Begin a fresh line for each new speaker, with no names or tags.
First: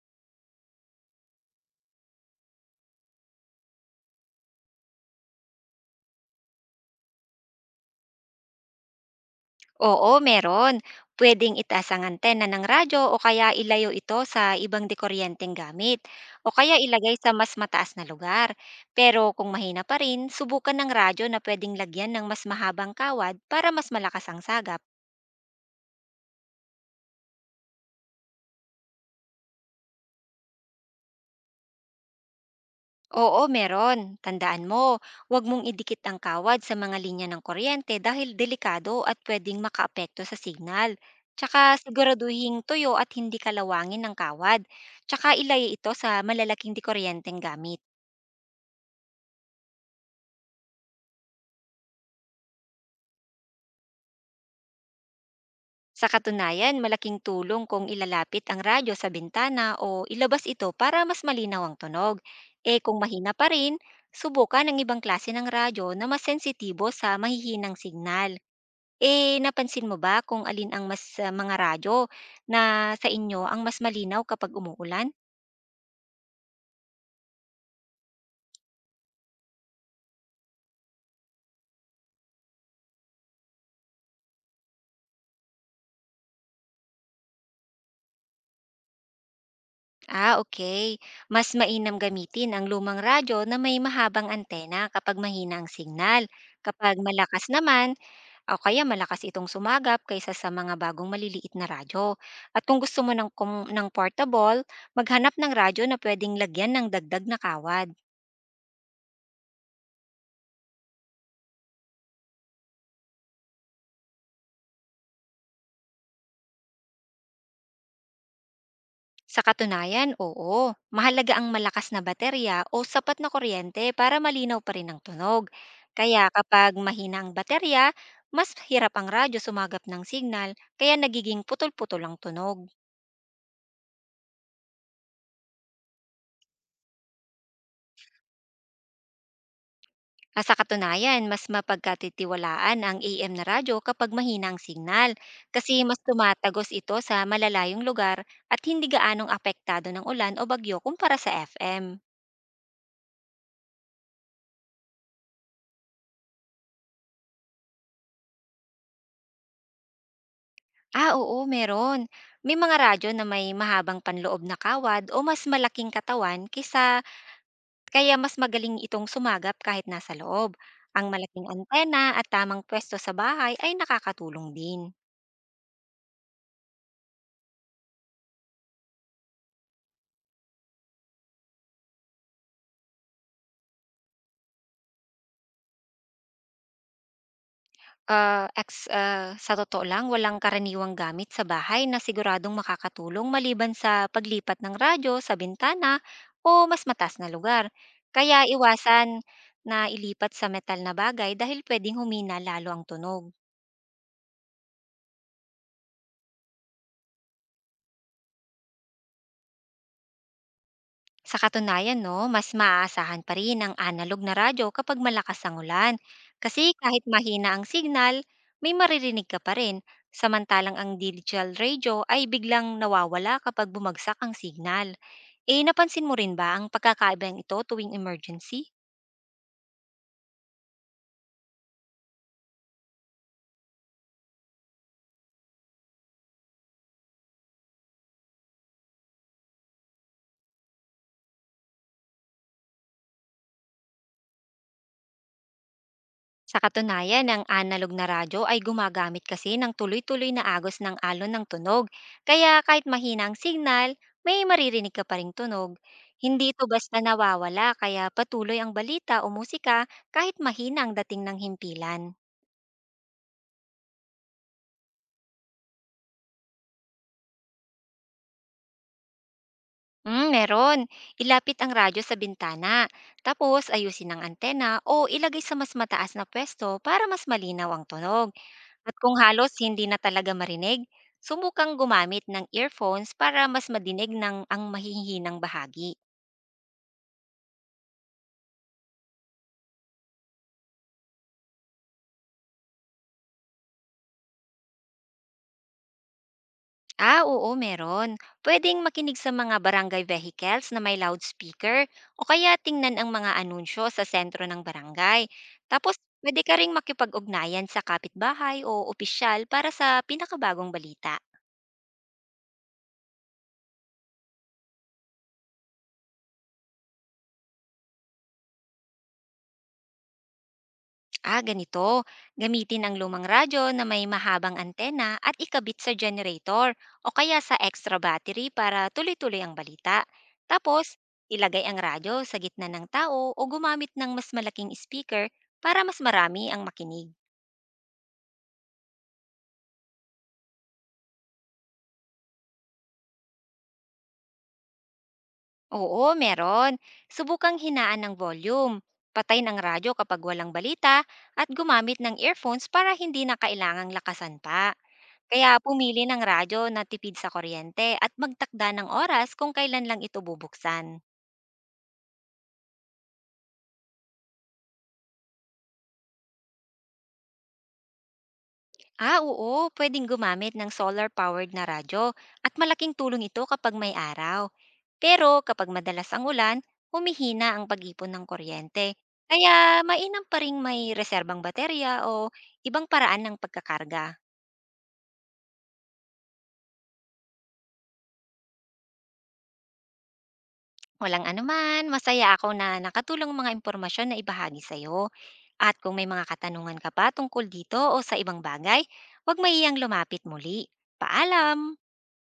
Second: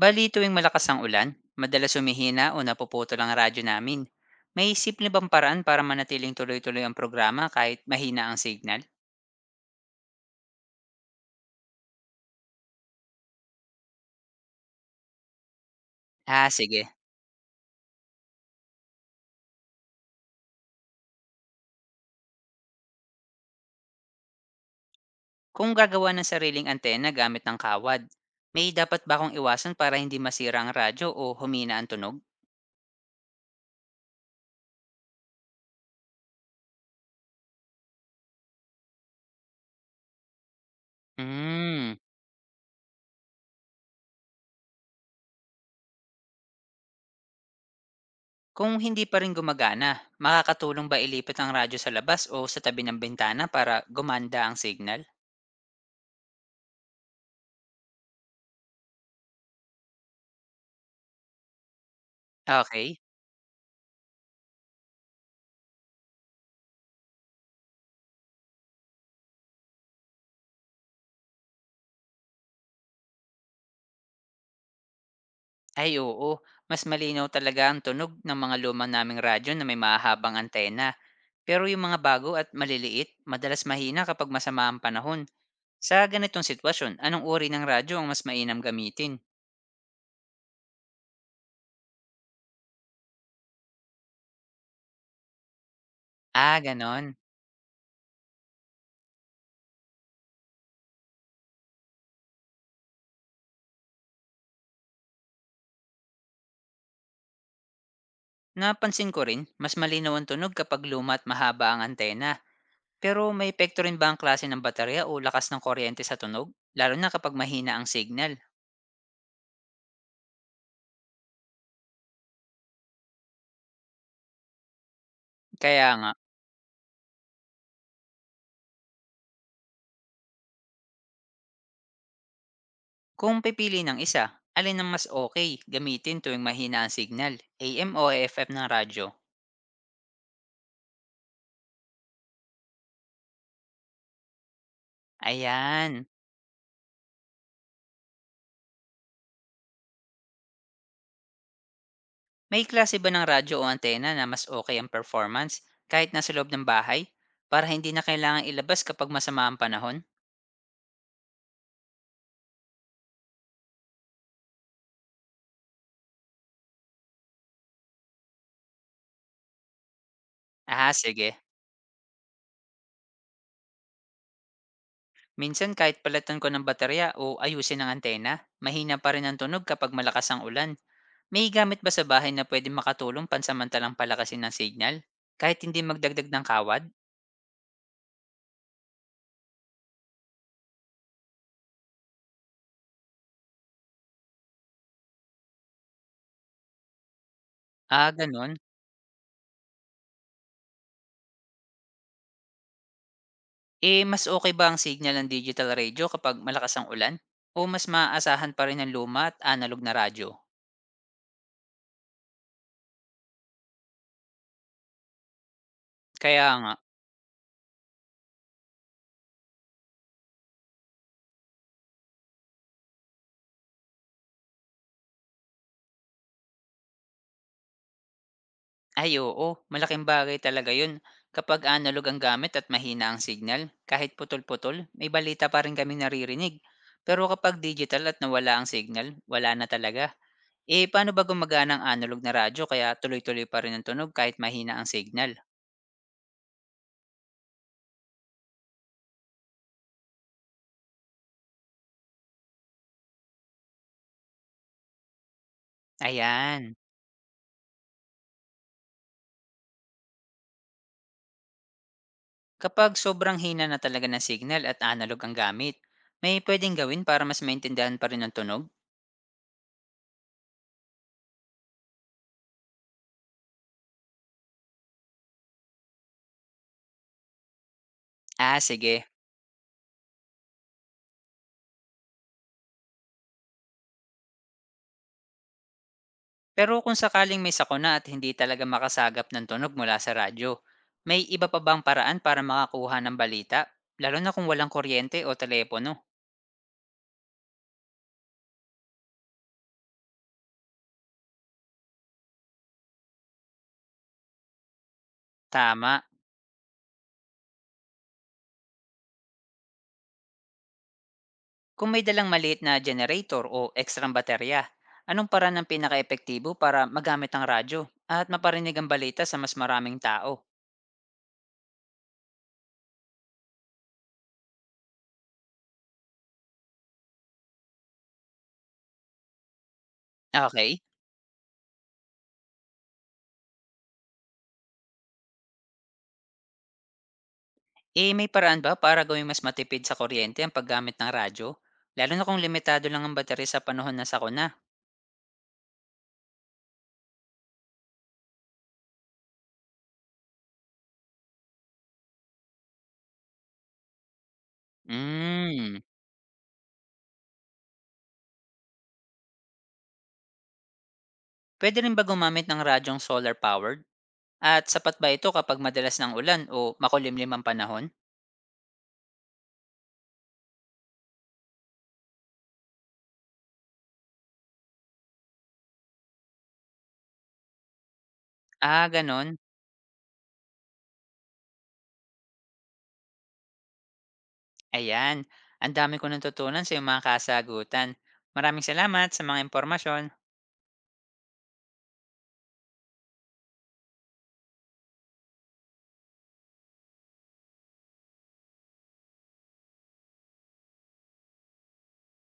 Bali tuwing malakas ang ulan, madalas humihina o napuputol ang radyo namin. May simple bang paraan para manatiling tuloy-tuloy ang programa kahit mahina ang signal?
Oo, meron. Pwedeng itaas ang antena ng radyo o kaya ilayo ito sa ibang dekuryenteng gamit o
Ah,
kaya
sige.
ilagay sa mas mataas na lugar. Pero kung mahina pa rin, subukan ng radyo na pwedeng lagyan ng mas mahabang kawad para mas malakas ang sagap.
Kung gagawa ng sariling antena gamit ng kawad, may dapat ba akong iwasan para hindi masira ang radyo o humina ang tunog?
Oo, meron. Tandaan mo, huwag mong idikit ang kawad sa mga linya ng kuryente dahil delikado at pwedeng makaapekto sa signal. Tsaka
Hmm.
siguraduhin tuyo at hindi kalawangin ng kawad. Tsaka ilaya ito sa malalaking dikuryenteng gamit.
Kung hindi pa rin gumagana, makakatulong ba ilipat ang radyo sa labas o sa tabi ng bintana para gumanda ang signal?
Sa katunayan, malaking tulong kung ilalapit ang radyo sa bintana o ilabas ito para mas malinaw ang tunog. Eh kung
Okay.
mahina pa rin, subukan ang ibang klase ng radyo na mas sensitibo sa mahihinang signal. Eh, napansin mo ba kung alin ang mas mga radyo na sa inyo ang mas malinaw kapag umuulan?
Ay oo, mas malinaw talaga ang tunog ng mga luma naming radyo na may mahahabang antena. Pero yung mga bago at maliliit, madalas mahina kapag masama ang panahon. Sa ganitong sitwasyon, anong uri ng radyo ang mas mainam gamitin?
Ah, okay. Mas mainam gamitin ang lumang radyo na may mahabang antena kapag mahina ang signal.
Ah,
Kapag
ganon.
malakas naman, o kaya malakas itong sumagap kaysa sa mga bagong maliliit na radyo. At kung gusto mo ng, ng portable, maghanap ng radyo na pwedeng lagyan ng dagdag na kawad.
Napansin ko rin, mas malinaw ang tunog kapag luma at mahaba ang antena. Pero may epekto rin ba ang klase ng baterya o lakas ng kuryente sa tunog? Lalo na kapag mahina ang signal.
Sa katunayan, oo. Mahalaga ang malakas na baterya o sapat na kuryente para malinaw pa rin ang tunog.
Kaya nga,
Kaya kapag mahina ang baterya, mas hirap ang radyo sumagap ng signal kaya nagiging putol-putol ang tunog.
kung pipili ng isa, alin ang mas okay gamitin tuwing mahina ang signal? AM o FM ng radyo?
Sa katunayan, mas mapagkatitiwalaan ang AM na radyo kapag mahina ang signal kasi mas
Ayan.
tumatagos ito sa malalayong lugar at hindi gaanong apektado ng ulan o bagyo kumpara sa FM.
May klase ba ng radyo o antena na mas okay ang performance kahit nasa loob ng bahay? Para hindi na kailangan ilabas kapag masama ang panahon?
Ah, oo, meron. May mga radyo na may mahabang panloob na kawad o mas malaking katawan kaysa kaya mas magaling itong sumagap kahit nasa loob.
Ah,
Ang
sige.
malaking antena at tamang pwesto sa bahay ay nakakatulong din.
Minsan kahit palitan ko ng baterya o ayusin ang antena, mahina pa rin ang tunog kapag malakas ang ulan. May gamit ba sa bahay na pwede makatulong pansamantalang palakasin ng signal? Kahit hindi magdagdag ng kawad?
Sa totoo lang, walang karaniwang gamit sa bahay na siguradong makakatulong maliban sa paglipat ng radyo sa bintana o mas matas na lugar.
Ah,
Kaya
ganun.
iwasan na ilipat sa metal na bagay dahil pwedeng humina lalo ang tunog.
Eh, mas okay ba ang signal ng digital radio kapag malakas ang ulan o mas maaasahan pa rin ang luma at analog na radyo?
Sa katunayan, no, mas maaasahan pa rin ang analog na radyo kapag malakas ang ulan.
Kaya
Kasi
nga.
kahit mahina ang signal, may maririnig ka pa rin. Samantalang ang digital radio ay biglang nawawala kapag bumagsak ang signal. Eh, napansin mo rin ba ang pagkakaibang ito tuwing emergency?
Ay oo, malaking bagay talaga 'yun kapag analog ang gamit at mahina ang signal, kahit putol-putol may balita pa rin kaming naririnig. Pero kapag digital at nawala ang signal, wala na talaga. Eh, paano ba gumagana ang analog na radyo kaya tuloy-tuloy pa rin ang tunog kahit mahina ang signal?
Sa katunayan, ang analog na radyo ay gumagamit kasi ng tuloy-tuloy na agos ng alon ng tunog. Kaya kahit mahina ang signal, may maririnig ka pa ring tunog. Hindi ito
Ayan.
basta nawawala kaya patuloy ang balita o musika kahit mahina ang dating ng himpilan.
Kapag sobrang hina na talaga ng signal at analog ang gamit, may pwedeng gawin para mas maintindihan pa rin ang tunog?
Mm, meron. Ilapit ang radyo sa bintana, tapos ayusin ang antena o ilagay sa mas mataas na pwesto para mas malinaw ang tunog.
Ah,
At
sige.
kung halos hindi na talaga marinig, subukang gumamit ng earphones para mas madinig ng ang mahihinang bahagi.
Pero kung sakaling may sakuna at hindi talaga makasagap ng tunog mula sa radyo, may iba pa bang paraan para makakuha ng balita? Lalo na kung walang kuryente o telepono.
Ah, oo, meron. Pwedeng makinig sa mga barangay vehicles na may loudspeaker o kaya tingnan ang mga anunsyo sa sentro ng barangay. Tapos,
Tama.
pwede ka ring makipag-ugnayan sa kapitbahay o opisyal para sa pinakabagong balita.
Kung may dalang maliit na generator o ekstrang baterya, anong paraan ang pinaka-epektibo para magamit ang radyo at maparinig ang balita sa mas maraming tao?
Ah, ganito. Gamitin ang lumang radyo na may mahabang antena at ikabit sa generator o kaya sa extra battery para tuloy-tuloy ang balita.
Okay.
Tapos, ilagay ang radyo sa gitna ng tao o gumamit ng mas malaking speaker para mas marami ang makinig.
Eh, may paraan ba para gawing mas matipid sa kuryente ang paggamit ng radyo? Lalo na kung limitado lang ang baterya sa panahon na sakuna.
Oo, meron. Subukang hinaan ng volume. Patayin ang radyo kapag walang balita at gumamit ng earphones para hindi na kailangang lakasan pa. Kaya
Hmm.
pumili ng radyo na tipid sa kuryente at magtakda ng oras kung kailan lang ito bubuksan.
Pwede rin ba gumamit ng radyong solar-powered? At sapat ba ito kapag madalas ng ulan o makulimlim ang panahon?
Ah, oo, pwedeng gumamit ng solar-powered na radyo at malaking tulong ito kapag may araw. Pero kapag madalas ang ulan, humihina ang pag-ipon ng
Ah,
kuryente.
ganon.
Kaya mainam pa rin may reserbang baterya o ibang paraan ng pagkakarga.
Ayan. Ang dami ko natutunan sa iyong mga kasagutan. Maraming salamat sa mga impormasyon.
Walang anuman, masaya ako na nakatulong ang mga impormasyon na ibahagi sa'yo. At kung may mga katanungan ka pa tungkol dito o sa ibang bagay, huwag maiyang lumapit muli. Paalam!